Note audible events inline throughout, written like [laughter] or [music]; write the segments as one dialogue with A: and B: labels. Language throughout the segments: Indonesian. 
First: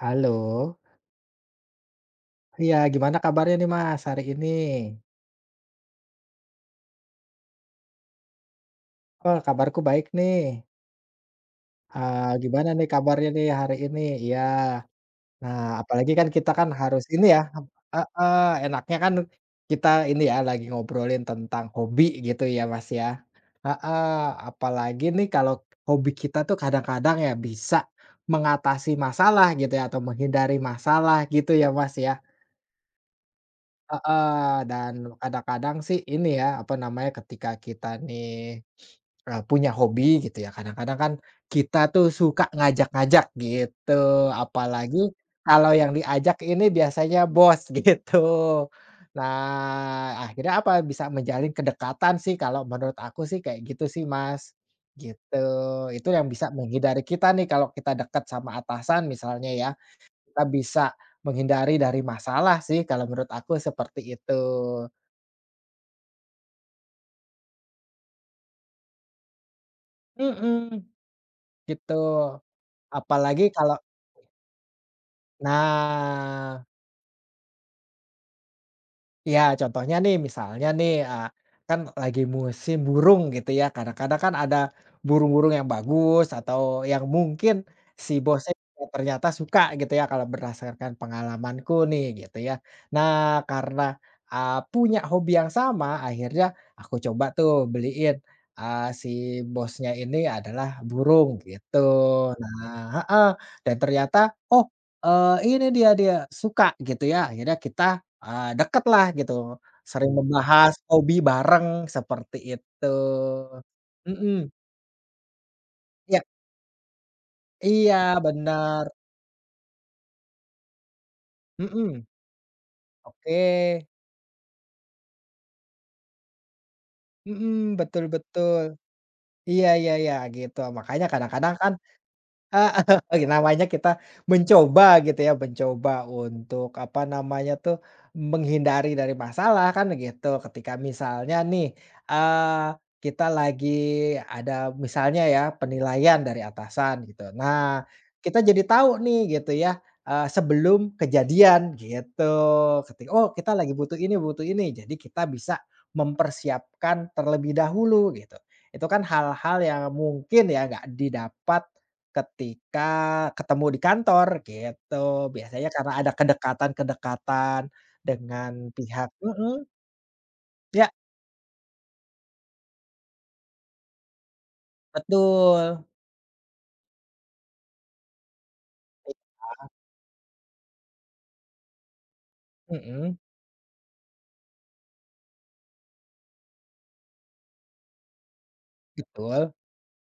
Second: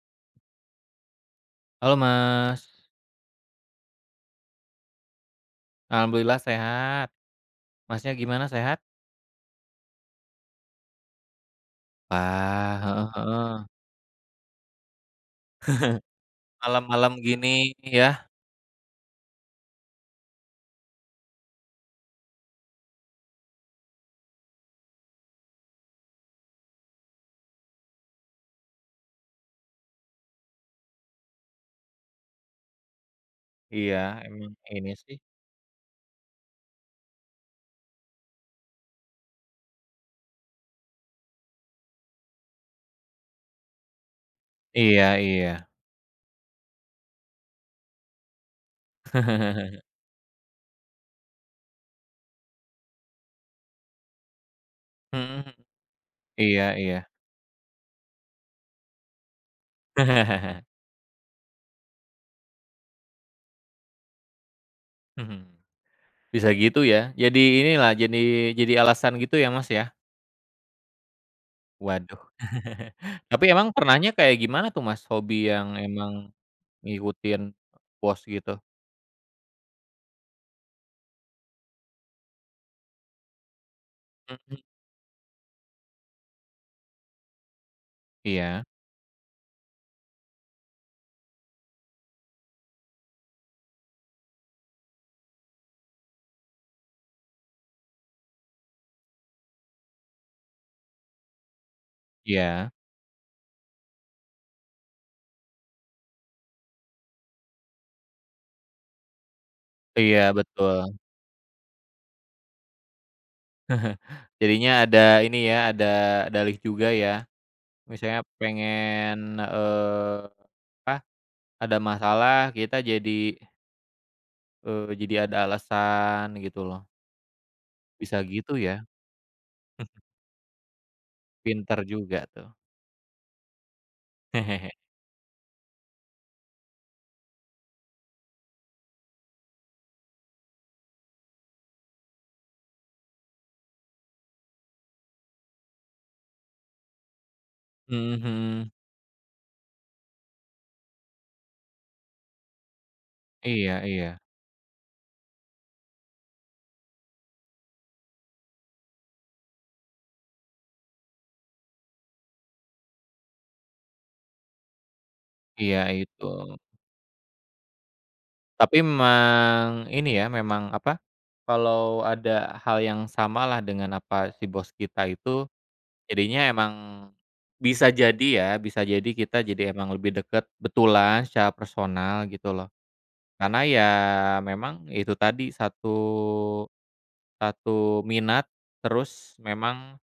A: Halo.
B: Halo Mas,
A: Iya, gimana kabarnya nih, Mas, hari ini?
B: alhamdulillah sehat. Masnya gimana, sehat?
A: Oh, kabarku baik nih. Ah gimana
B: Wah,
A: nih
B: heeh,
A: kabarnya nih
B: heeh.
A: hari ini? Iya. Nah,
B: [laughs]
A: apalagi kan kita kan harus
B: Malam-malam
A: ini ya.
B: gini
A: Eh
B: ya,
A: heeh, enaknya kan kita ini ya lagi ngobrolin tentang hobi gitu ya, Mas, ya. Heeh, apalagi nih kalau hobi kita tuh kadang-kadang ya bisa mengatasi masalah gitu ya atau menghindari masalah gitu ya, Mas, ya.
B: iya, emang
A: Heeh,
B: ini
A: dan
B: sih.
A: kadang-kadang sih ini ya, apa namanya, ketika kita nih, punya hobi gitu ya, kadang-kadang kan kita tuh suka ngajak-ngajak gitu, apalagi
B: Iya, iya.
A: kalau yang diajak ini biasanya bos [laughs] gitu.
B: [laughs]
A: Nah, akhirnya apa, bisa menjalin kedekatan sih kalau menurut aku sih kayak gitu sih, Mas, gitu.
B: Mhm,
A: Itu yang bisa
B: iya, iya.
A: menghindari kita nih kalau kita dekat sama atasan misalnya ya kita
B: [laughs]
A: bisa menghindari dari masalah sih kalau menurut aku seperti itu.
B: Bisa gitu ya, jadi inilah, jadi alasan gitu ya Mas ya?
A: Mhm, gitu.
B: Waduh. [laughs]
A: Apalagi
B: Tapi emang
A: kalau
B: pernahnya kayak gimana tuh Mas, hobi yang emang
A: nah,
B: ngikutin bos gitu?
A: ya, contohnya nih, misalnya nih, kan lagi musim burung gitu ya, kadang-kadang kan ada
B: Mhm,
A: burung-burung yang bagus atau yang mungkin si bosnya
B: iya,
A: ternyata suka gitu ya, kalau berdasarkan pengalamanku nih gitu ya. Nah, karena, punya hobi yang sama, akhirnya aku coba tuh beliin, si bosnya ini adalah burung gitu.
B: iya.
A: Nah heeh, dan ternyata, oh, ini dia dia suka gitu ya, akhirnya kita Eee, lah gitu, sering
B: Iya,
A: membahas
B: betul.
A: hobi bareng seperti itu.
B: [laughs]
A: Mhm,
B: Jadinya ada ini ya, ada
A: iya
B: dalih juga ya.
A: iya
B: Misalnya
A: bener,
B: pengen, eee, apa, ada
A: mhm,
B: masalah kita
A: oke,
B: jadi ada alasan gitu loh.
A: mhm, betul
B: Bisa gitu
A: betul,
B: ya,
A: iya iya iya gitu makanya kadang-kadang kan
B: pinter juga tuh.
A: heeh, [laughs] oke namanya kita
B: [laughs]
A: mencoba gitu ya, mencoba untuk apa namanya tuh, menghindari dari masalah kan gitu. Ketika misalnya nih, eee, kita lagi ada misalnya ya penilaian dari atasan gitu. Nah, kita jadi
B: Mhm.
A: tahu nih gitu ya, sebelum kejadian gitu. Ketika oh kita lagi
B: Iya, iya.
A: butuh ini, jadi kita bisa mempersiapkan terlebih dahulu gitu. Itu kan hal-hal yang mungkin ya nggak didapat ketika ketemu di kantor gitu, biasanya
B: Iya
A: karena ada
B: itu.
A: kedekatan-kedekatan dengan
B: Tapi
A: pihak mhm,
B: memang ini ya, memang
A: ya
B: apa, kalau ada hal yang samalah dengan apa si bos kita itu.
A: betul,
B: Jadinya emang bisa jadi ya, bisa jadi kita jadi emang lebih deket betulan secara personal gitu loh.
A: mhm,
B: Karena ya memang itu tadi satu satu minat, terus
A: betul
B: memang,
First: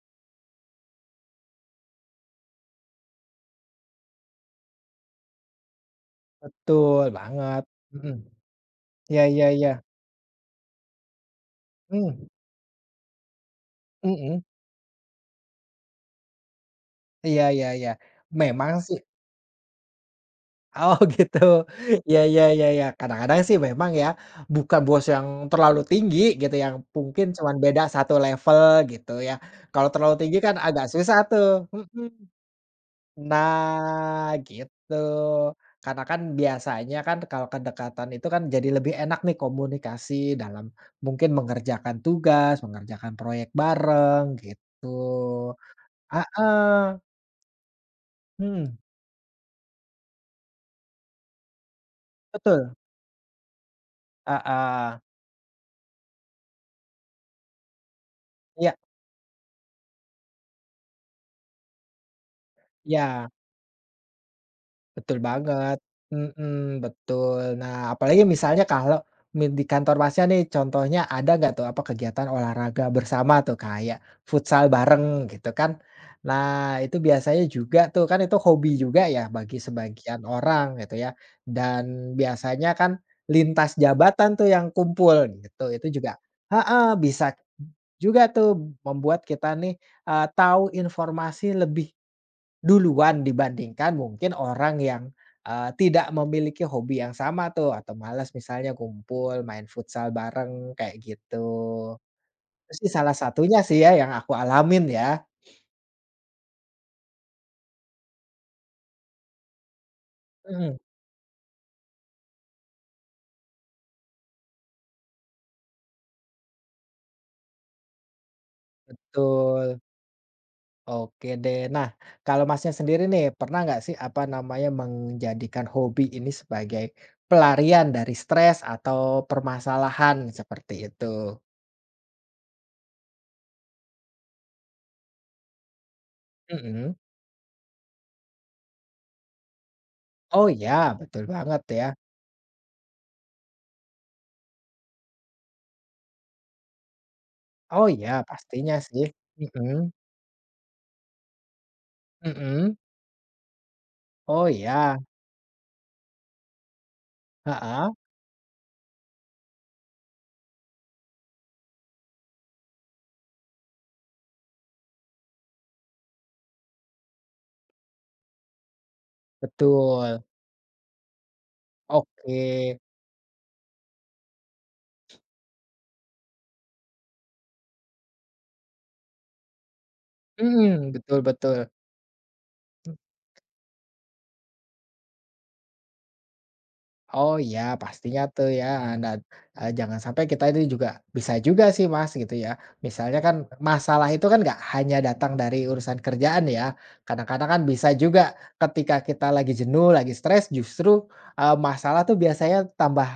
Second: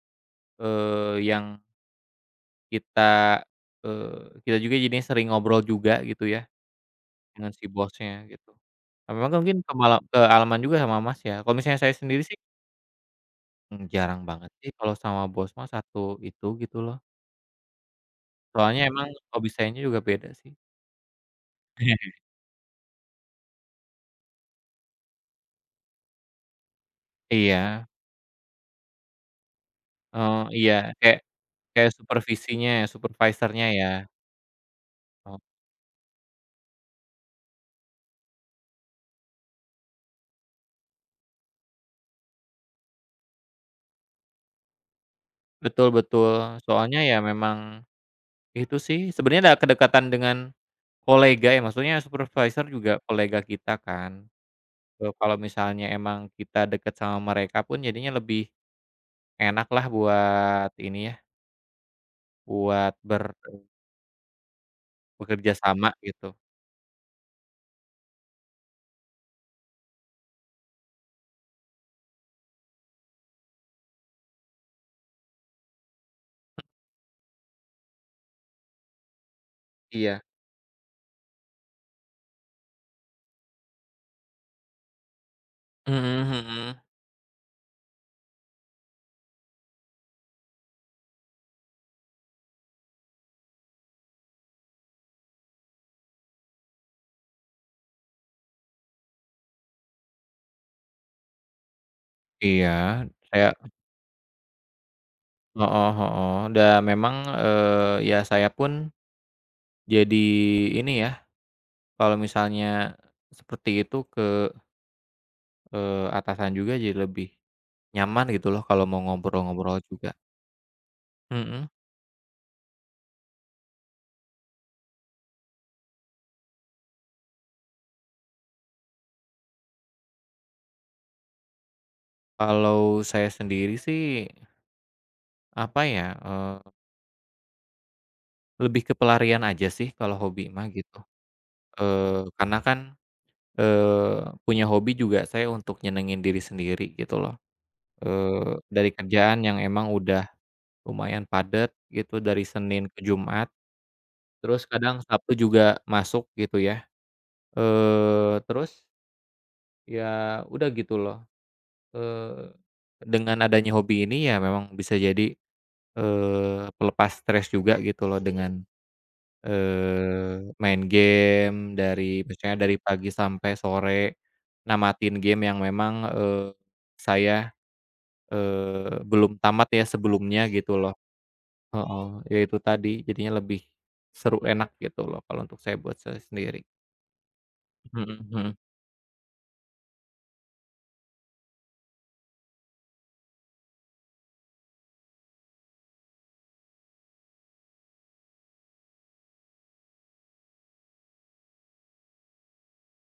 B: eee, yang kita, eee, kita juga jadinya sering ngobrol juga gitu ya
A: betul
B: dengan
A: banget,
B: si
A: mhm,
B: bosnya gitu. Nah,
A: iya
B: memang kan
A: iya
B: mungkin
A: iya,
B: ke malam ke alaman juga sama Mas ya. Kalau misalnya saya sendiri
A: mmm,
B: sih, jarang
A: mhm,
B: banget sih kalau sama bos Mas satu itu gitu loh.
A: iya iya iya, memang
B: Soalnya
A: sih
B: emang
A: [laughs]
B: hobi sayanya juga beda sih.
A: oh gitu,
B: [laughs]
A: iya iya iya iya, kadang-kadang sih memang ya, bukan bos yang terlalu tinggi gitu yang mungkin cuman beda
B: Iya,
A: satu level gitu ya, kalau terlalu tinggi
B: oh,
A: kan
B: iya,
A: agak susah
B: kayak
A: tuh,
B: kayak
A: mhm.
B: supervisinya ya, supervisornya ya.
A: Nah, gitu.
B: Oh,
A: Karena kan biasanya kan kalau kedekatan itu kan jadi lebih enak nih komunikasi dalam mungkin mengerjakan tugas, mengerjakan proyek bareng gitu.
B: betul, betul,
A: Ah,
B: soalnya ya memang
A: mhm,
B: itu sih, sebenarnya ada kedekatan dengan kolega ya, maksudnya supervisor
A: betul,
B: juga kolega kita kan.
A: ah, ah.
B: Kalau misalnya emang kita deket sama mereka pun jadinya lebih
A: Iya
B: enak lah buat ini ya, buat ber
A: iya. Betul
B: bekerja
A: banget,
B: sama gitu.
A: mhm, betul. Nah, apalagi misalnya kalau mi di kantor Masnya nih contohnya ada nggak tuh apa kegiatan olahraga bersama tuh kayak futsal bareng gitu kan. Nah, itu biasanya juga tuh kan itu hobi juga ya bagi
B: Iya.
A: sebagian orang gitu ya, dan biasanya kan lintas jabatan tuh yang kumpul gitu, itu
B: Mhm,
A: juga
B: mhm.
A: heeh, bisa juga tuh membuat kita nih, tahu informasi lebih duluan dibandingkan mungkin orang yang, tidak memiliki hobi yang sama tuh atau malas misalnya kumpul main futsal bareng kayak gitu. Itu sih
B: Iya,
A: salah
B: saya,
A: satunya sih ya yang aku alamin ya.
B: heeh, heeh, dan memang, ya saya pun jadi
A: Mhm,
B: ini ya, kalau misalnya seperti itu ke, atasan juga jadi lebih nyaman gitu loh kalau mau ngobrol-ngobrol
A: betul.
B: juga.
A: Oke deh.
B: Mhm.
A: Nah, kalau Masnya sendiri nih pernah nggak sih apa namanya menjadikan hobi ini sebagai pelarian dari stres atau permasalahan seperti itu?
B: Kalau saya sendiri sih, apa ya,
A: Mhm.
B: lebih ke pelarian aja sih kalau
A: Oh
B: hobi mah
A: ya
B: gitu.
A: betul banget ya.
B: Karena kan, punya hobi juga saya untuk nyenengin diri sendiri gitu loh.
A: Oh ya
B: Eee,
A: pastinya
B: dari
A: sih.
B: kerjaan yang emang
A: Mhm.
B: udah lumayan padat gitu dari
A: Mhm.
B: Senin ke Jumat,
A: Oh
B: terus
A: ya,
B: kadang Sabtu juga masuk gitu ya.
A: heeh,
B: Terus, ya udah gitu loh, eee, dengan adanya hobi ini ya memang bisa jadi, pelepas stres juga gitu loh dengan,
A: betul.
B: main game dari
A: Oke,
B: misalnya dari pagi sampai sore, namatin game yang memang, saya, belum tamat ya sebelumnya gitu
A: mhm,
B: loh,
A: betul betul.
B: heeh, ya itu tadi jadinya lebih seru enak gitu loh kalau untuk saya buat saya sendiri,
A: Oh ya
B: mhm,
A: pastinya tuh
B: mhm,
A: ya, nah, jangan sampai kita ini juga bisa juga sih Mas gitu ya, misalnya kan masalah itu kan nggak hanya datang dari urusan kerjaan ya, kadang-kadang kan bisa juga ketika kita lagi jenuh, lagi stres justru, masalah tuh biasanya tambah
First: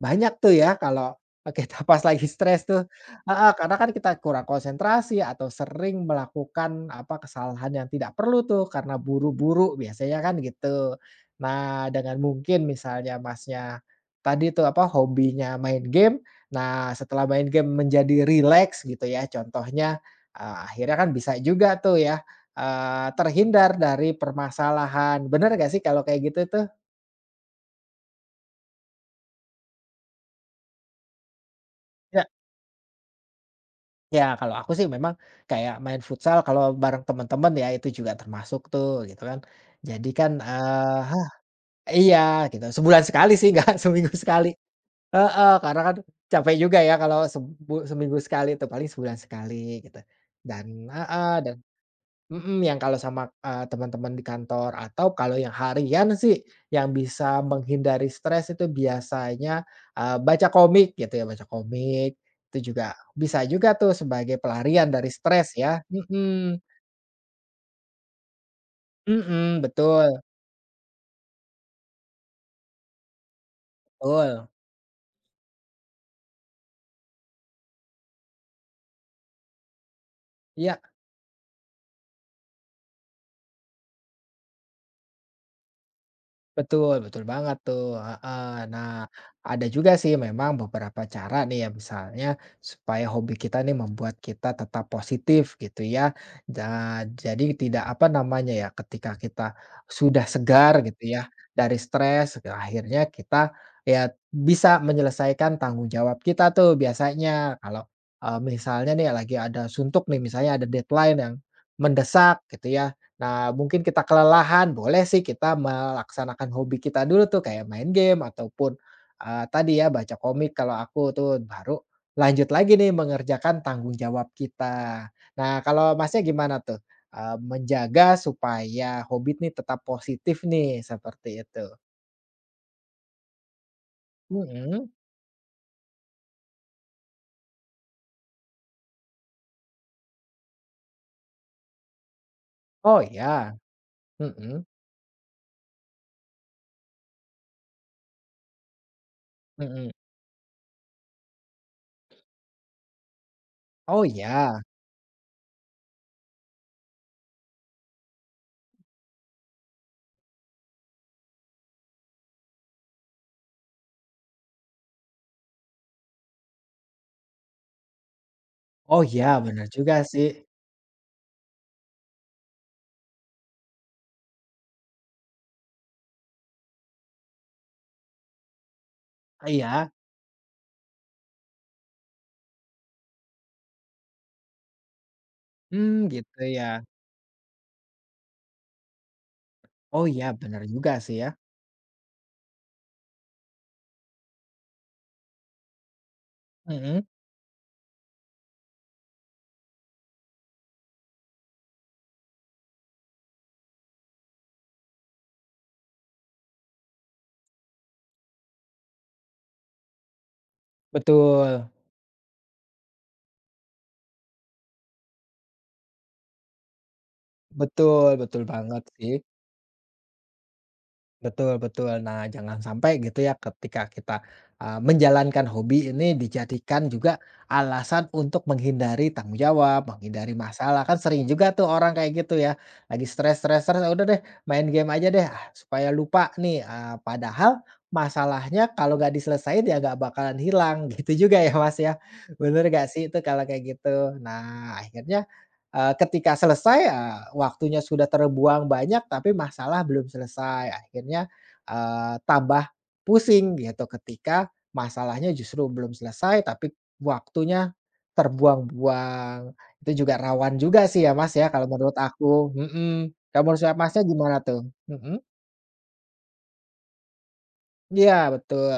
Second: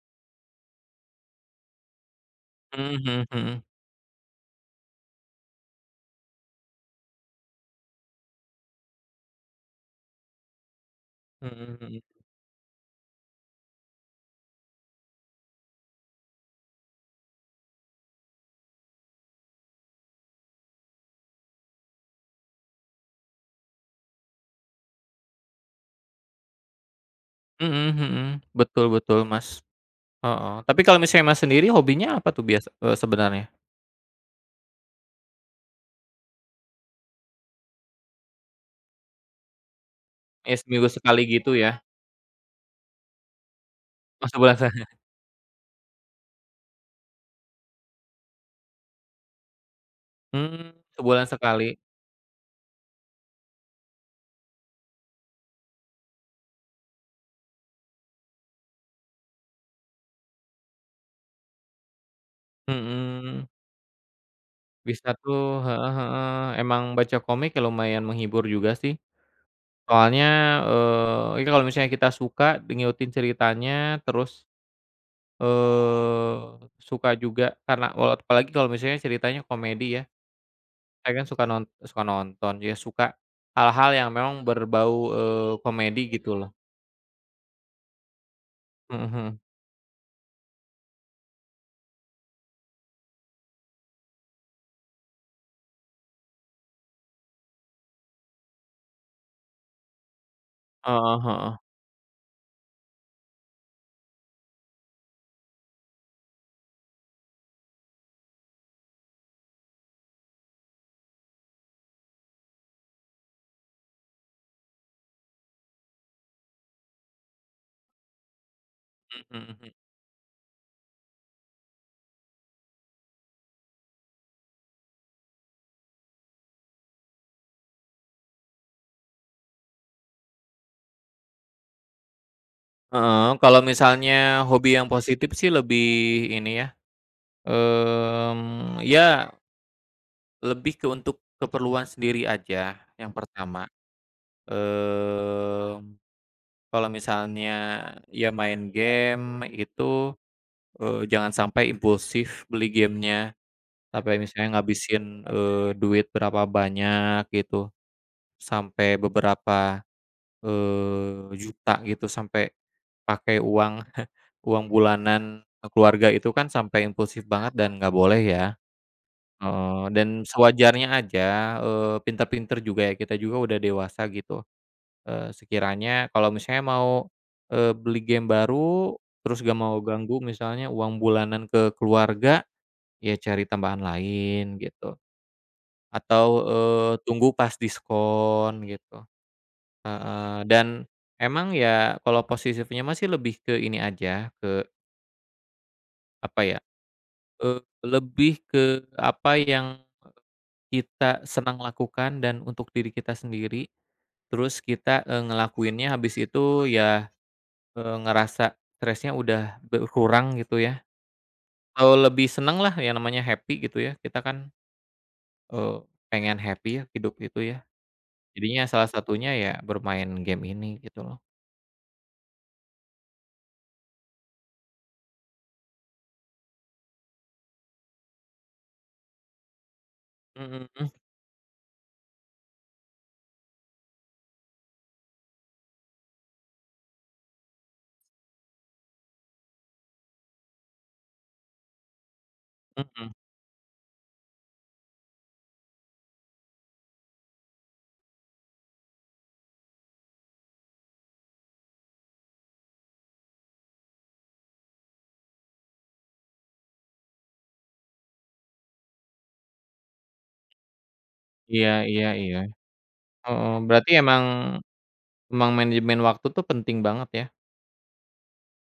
A: banyak tuh ya kalau kita [laughs] pas lagi stres tuh
B: mhm, mhm,
A: heeh,
B: mhm,
A: karena kan kita kurang konsentrasi atau sering melakukan, apa, kesalahan yang tidak perlu tuh karena buru-buru biasanya kan gitu.
B: mhm,
A: Nah,
B: mhm.
A: dengan mungkin misalnya Masnya, tadi tuh apa, hobinya main game, nah setelah main game menjadi rileks gitu ya contohnya, akhirnya kan bisa juga tuh ya, terhindar dari permasalahan. Bener nggak sih kalau kayak gitu tuh?
B: Mhm, mhm, betul, betul, Mas, heeh, tapi kalau misalnya Mas sendiri hobinya
A: Ya.
B: apa tuh biasa sebenarnya?
A: Ya kalau aku sih memang kayak main futsal kalau bareng teman-teman ya itu juga termasuk tuh gitu kan. Jadi kan,
B: Ya seminggu sekali
A: hah
B: gitu ya?
A: iya gitu, sebulan sekali sih nggak [laughs] seminggu
B: Oh,
A: sekali.
B: sebulan sekali?
A: Heeh, karena kan capek juga ya kalau sebu seminggu sekali tuh, paling sebulan sekali gitu. Dan
B: Mmm, [laughs] Sebulan
A: heeh, dan
B: sekali,
A: mhm, yang kalau sama, teman-teman di kantor atau kalau yang harian sih yang bisa menghindari stres itu biasanya, baca komik gitu ya, baca komik. Itu juga bisa
B: mhm,
A: juga tuh sebagai pelarian
B: bisa
A: dari stres
B: tuh,
A: ya.
B: heeh, heeh,
A: Mhm,
B: emang baca komik ya lumayan menghibur juga sih,
A: mhm, betul
B: soalnya, ya kalau misalnya kita suka ngikutin ceritanya
A: betul.
B: terus, eee, suka juga karena walau apalagi kalau misalnya ceritanya komedi ya.
A: Iya.
B: Saya kan suka nonton, ya suka hal-hal yang memang berbau, komedi gitu loh.
A: Betul betul banget tuh, heeh. Nah,
B: Mhm, mhm.
A: ada juga sih memang beberapa cara nih ya, misalnya supaya hobi kita nih membuat kita tetap positif gitu ya. Ja jadi tidak, apa namanya ya, ketika kita sudah segar gitu
B: Heeh,
A: ya
B: heeh.
A: dari stres, akhirnya kita ya bisa menyelesaikan tanggung jawab kita tuh biasanya. Kalau, misalnya nih lagi ada suntuk nih, misalnya ada deadline yang mendesak gitu ya, nah, mungkin kita kelelahan, boleh sih kita melaksanakan hobi kita dulu tuh kayak main game ataupun,
B: Mhm, mhm.
A: tadi ya baca komik kalau aku tuh, baru lanjut lagi nih mengerjakan tanggung jawab kita. Nah, kalau Masnya gimana tuh, menjaga supaya hobi nih tetap positif nih, seperti itu?
B: Heeh, kalau misalnya hobi
A: Mhm.
B: yang positif sih lebih ini ya, ya lebih ke untuk keperluan sendiri aja,
A: Oh
B: yang
A: iya.
B: pertama.
A: Mhm
B: Mmm, kalau misalnya ya main game
A: mhm.
B: itu, jangan sampai impulsif beli gamenya,
A: Oh
B: sampai misalnya
A: ya.
B: ngabisin, duit berapa banyak gitu. Sampai beberapa, juta gitu, sampai pakai uang [laughs] uang bulanan keluarga itu kan sampai impulsif banget dan nggak boleh ya,
A: Oh ya benar
B: heeh,
A: juga
B: dan
A: sih.
B: sewajarnya aja, pinter-pinter juga ya, kita juga udah dewasa gitu, sekiranya kalau misalnya mau, beli game baru, terus gak mau
A: Iya.
B: ganggu misalnya uang bulanan ke keluarga, ya cari tambahan lain gitu,
A: Mmm,
B: atau,
A: gitu ya.
B: tunggu pas diskon gitu.
A: Oh ya
B: Heeh,
A: benar
B: dan
A: juga sih ya.
B: emang ya kalau positifnya masih lebih ke ini aja, ke apa ya,
A: Mhm,
B: eee, lebih ke apa yang kita senang lakukan dan untuk diri kita sendiri, terus kita, ngelakuinnya habis itu ya, ngerasa stresnya udah berkurang gitu ya,
A: betul.
B: atau lebih seneng lah yang namanya happy gitu ya, kita kan, eee, pengen happy ya hidup itu ya,
A: Betul betul
B: jadinya
A: banget
B: salah
A: sih,
B: satunya ya bermain game ini gitu loh.
A: betul betul. Nah, jangan sampai gitu ya ketika kita, menjalankan hobi ini dijadikan juga alasan untuk menghindari tanggung jawab, menghindari
B: Mhm,
A: masalah, kan sering juga tuh orang kayak gitu ya, lagi stres stres stres, "Ah, udah deh main game aja deh, ah, supaya lupa nih," padahal masalahnya kalau nggak diselesain ya nggak bakalan hilang, [laughs] gitu juga ya, Mas, ya? Bener nggak
B: mhm,
A: sih
B: mhm.
A: itu kalau kayak gitu? Nah, akhirnya ketika selesai, waktunya sudah terbuang banyak tapi masalah belum selesai, akhirnya, tambah pusing gitu ketika masalahnya justru belum selesai tapi waktunya terbuang-buang. Itu juga rawan juga sih ya, Mas, ya, kalau
B: Iya,
A: menurut
B: iya, iya.
A: aku, mhm. Kalau
B: Heeh,
A: menurut saya
B: berarti
A: Masnya
B: emang
A: gimana tuh? Mhm,
B: emang manajemen waktu tuh penting banget ya?
A: iya betul.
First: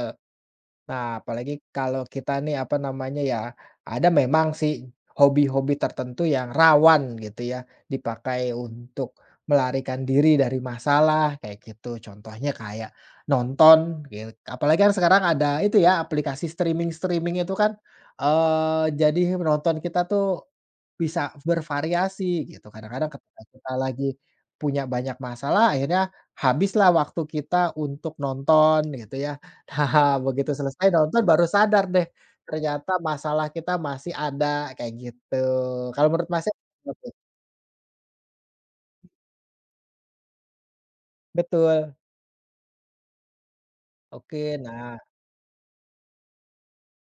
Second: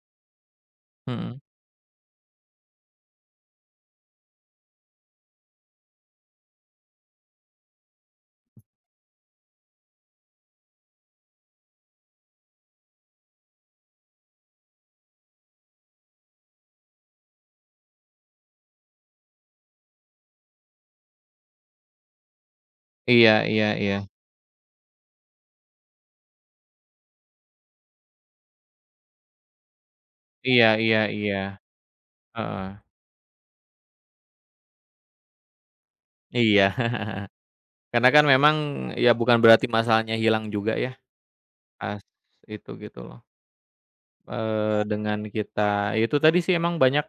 A: Nah,
B: Mhm.
A: apalagi kalau kita nih, apa namanya ya, ada memang sih hobi-hobi tertentu yang rawan gitu ya, dipakai untuk melarikan diri dari masalah kayak gitu. Contohnya kayak nonton gitu. Apalagi kan sekarang ada itu ya, aplikasi streaming-streaming itu kan, jadi menonton kita tuh bisa bervariasi gitu. Kadang-kadang
B: Iya,
A: ketika
B: iya,
A: kita
B: iya.
A: lagi punya banyak masalah, akhirnya habislah waktu kita untuk nonton gitu ya haha begitu
B: Iya,
A: selesai
B: iya,
A: nonton
B: iya.
A: baru sadar deh,
B: Heeh.
A: ternyata masalah kita masih ada, kayak gitu. Kalau menurut Masnya
B: Iya.
A: gimana tuh?
B: [laughs] Karena kan memang ya bukan berarti masalahnya hilang juga ya,
A: Betul.
B: pas itu gitu loh.
A: Oke,
B: Eee,
A: nah
B: dengan kita ya itu tadi sih emang banyak,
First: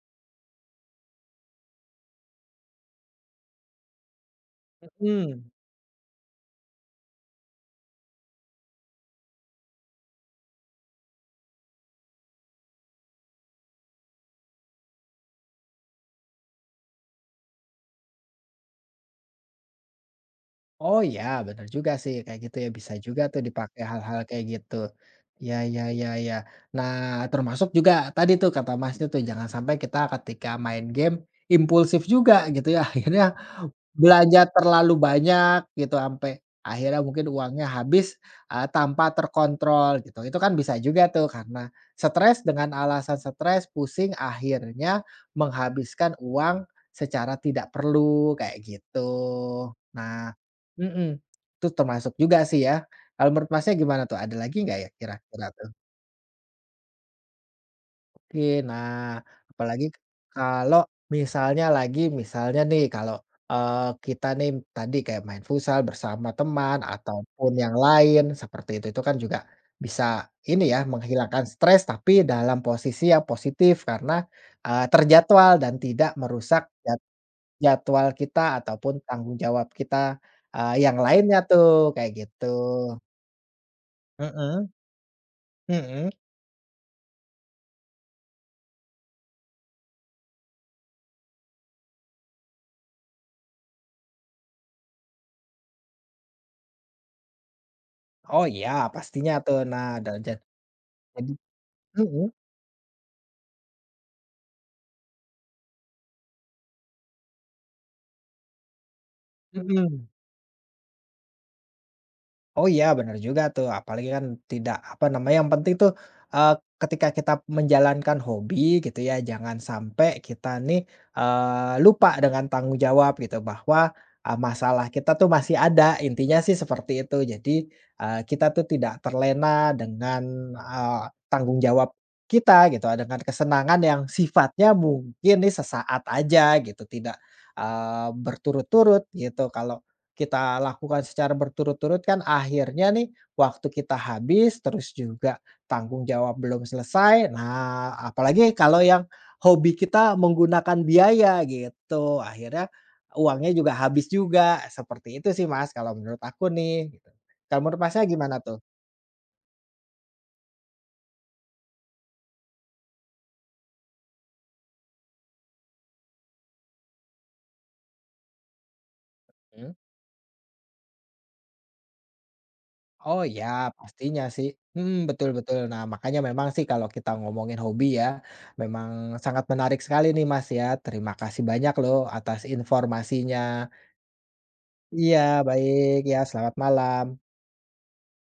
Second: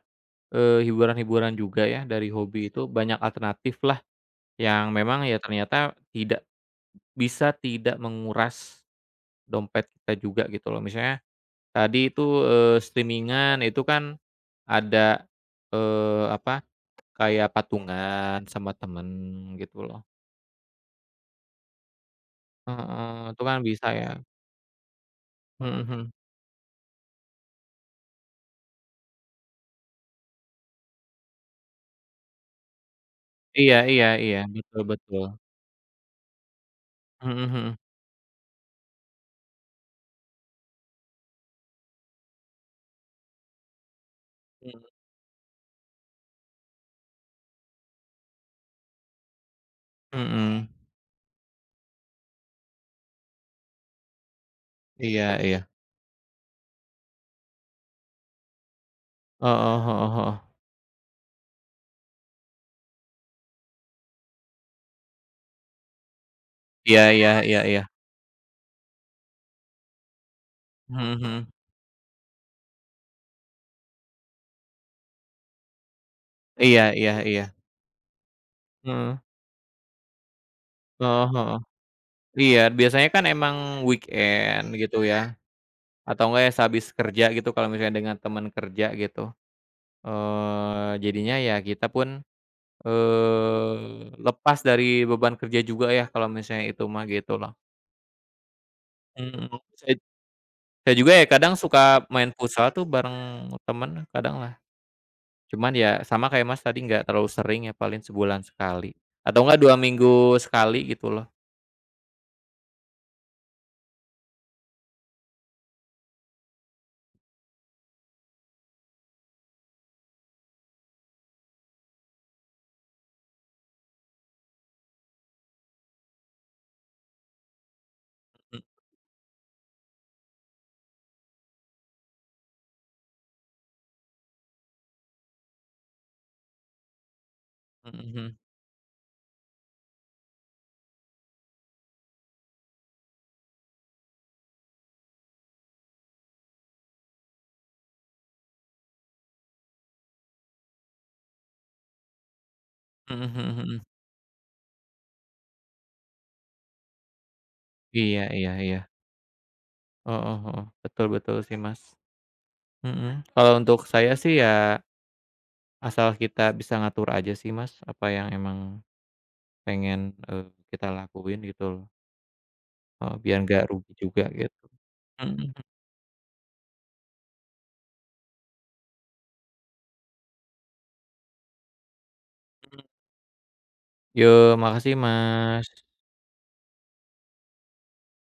B: hiburan-hiburan juga ya dari hobi itu, banyak alternatif lah yang memang ya
A: mhm.
B: ternyata tidak bisa tidak menguras dompet kita juga gitu loh. Misalnya tadi itu, streaming itu kan ada, apa, kayak patungan sama temen gitu loh.
A: Oh ya, bener juga sih, kayak gitu ya, bisa juga
B: Heeh,
A: tuh
B: itu kan
A: dipakai
B: bisa ya.
A: hal-hal kayak gitu. Ya
B: Mhm,
A: ya
B: mhm.
A: ya ya. Nah, termasuk juga tadi tuh kata Masnya tuh, jangan sampai kita ketika main game impulsif juga gitu ya, [laughs] akhirnya
B: Iya, iya, iya,
A: belanja
B: betul,
A: terlalu
B: betul.
A: banyak gitu, sampai akhirnya mungkin
B: Mhm,
A: uangnya
B: mhm.
A: habis, tanpa terkontrol gitu. Itu kan bisa juga tuh karena stres, dengan alasan stres, pusing, akhirnya menghabiskan uang secara tidak perlu, kayak gitu.
B: Mhm,
A: Nah
B: mhm.
A: mhm, itu termasuk juga sih ya. Kalau menurut Masnya gimana tuh, ada lagi nggak ya
B: Iya,
A: kira-kira
B: iya.
A: tuh? Oke, nah
B: Heeh,
A: apalagi
B: heeh, heeh.
A: kalau misalnya lagi misalnya nih kalau, eee, kita nih tadi kayak main futsal bersama teman
B: Iya, iya,
A: ataupun
B: iya,
A: yang
B: iya.
A: lain seperti itu kan juga bisa ini ya
B: Mhm,
A: menghilangkan
B: mhm.
A: stres tapi dalam posisi yang positif karena, terjadwal dan tidak merusak
B: Iya,
A: jad
B: iya, iya.
A: jadwal kita ataupun
B: Heeh.
A: tanggung jawab kita, yang
B: Heeh,
A: lainnya
B: heeh.
A: tuh, kayak gitu.
B: Iya, biasanya kan emang weekend
A: Mhm
B: gitu ya,
A: mhm.
B: atau enggak ya sehabis kerja gitu kalau misalnya dengan teman kerja gitu. Jadinya ya kita pun, lepas dari beban kerja juga ya kalau misalnya itu mah, gitu loh.
A: Oh iya pastinya
B: Mhm.
A: tuh. Nah
B: Saya
A: dan ja
B: saya juga ya
A: jadi
B: kadang suka
A: mhm
B: main futsal tuh bareng temen kadang lah. Cuman ya sama kayak Mas tadi nggak terlalu sering ya paling sebulan sekali atau enggak 2
A: mhm.
B: minggu sekali gitu loh.
A: Oh iya benar juga tuh, apalagi kan tidak apa namanya, yang penting tuh, eee, ketika kita menjalankan hobi gitu ya, jangan sampai kita nih, lupa dengan tanggung jawab gitu bahwa, masalah kita tuh masih ada, intinya sih seperti itu. Jadi, kita
B: Mhm,
A: tuh tidak terlena dengan, eee, tanggung jawab kita gitu, dengan kesenangan yang sifatnya mungkin nih sesaat aja gitu, tidak,
B: mhm,
A: berturut-turut gitu. Kalau kita lakukan secara berturut-turut kan akhirnya nih waktu kita habis, terus juga tanggung jawab belum selesai. Nah, apalagi kalau yang hobi kita menggunakan biaya gitu, akhirnya
B: mhm,
A: uangnya
B: mhm,
A: juga
B: mhm.
A: habis juga, seperti itu sih Mas kalau menurut aku nih gitu. Kalau menurut Masnya
B: Iya,
A: gimana
B: iya,
A: tuh?
B: iya. Heeh, heeh. Betul, betul sih Mas. Mhm. Kalau untuk saya sih ya asal kita bisa ngatur aja sih Mas, apa yang emang
A: Mhm.
B: pengen, eee, kita lakuin gitu loh, heeh,
A: Oh
B: biar
A: ya
B: nggak rugi
A: pastinya
B: juga
A: sih,
B: gitu.
A: mhm, betul
B: Mhm, mhm.
A: betul. Nah makanya memang sih kalau kita ngomongin hobi ya, memang sangat menarik sekali nih Mas ya. Terima kasih banyak loh atas informasinya.
B: Yo, makasih
A: Iya,
B: Mas.
A: baik. Ya, selamat malam.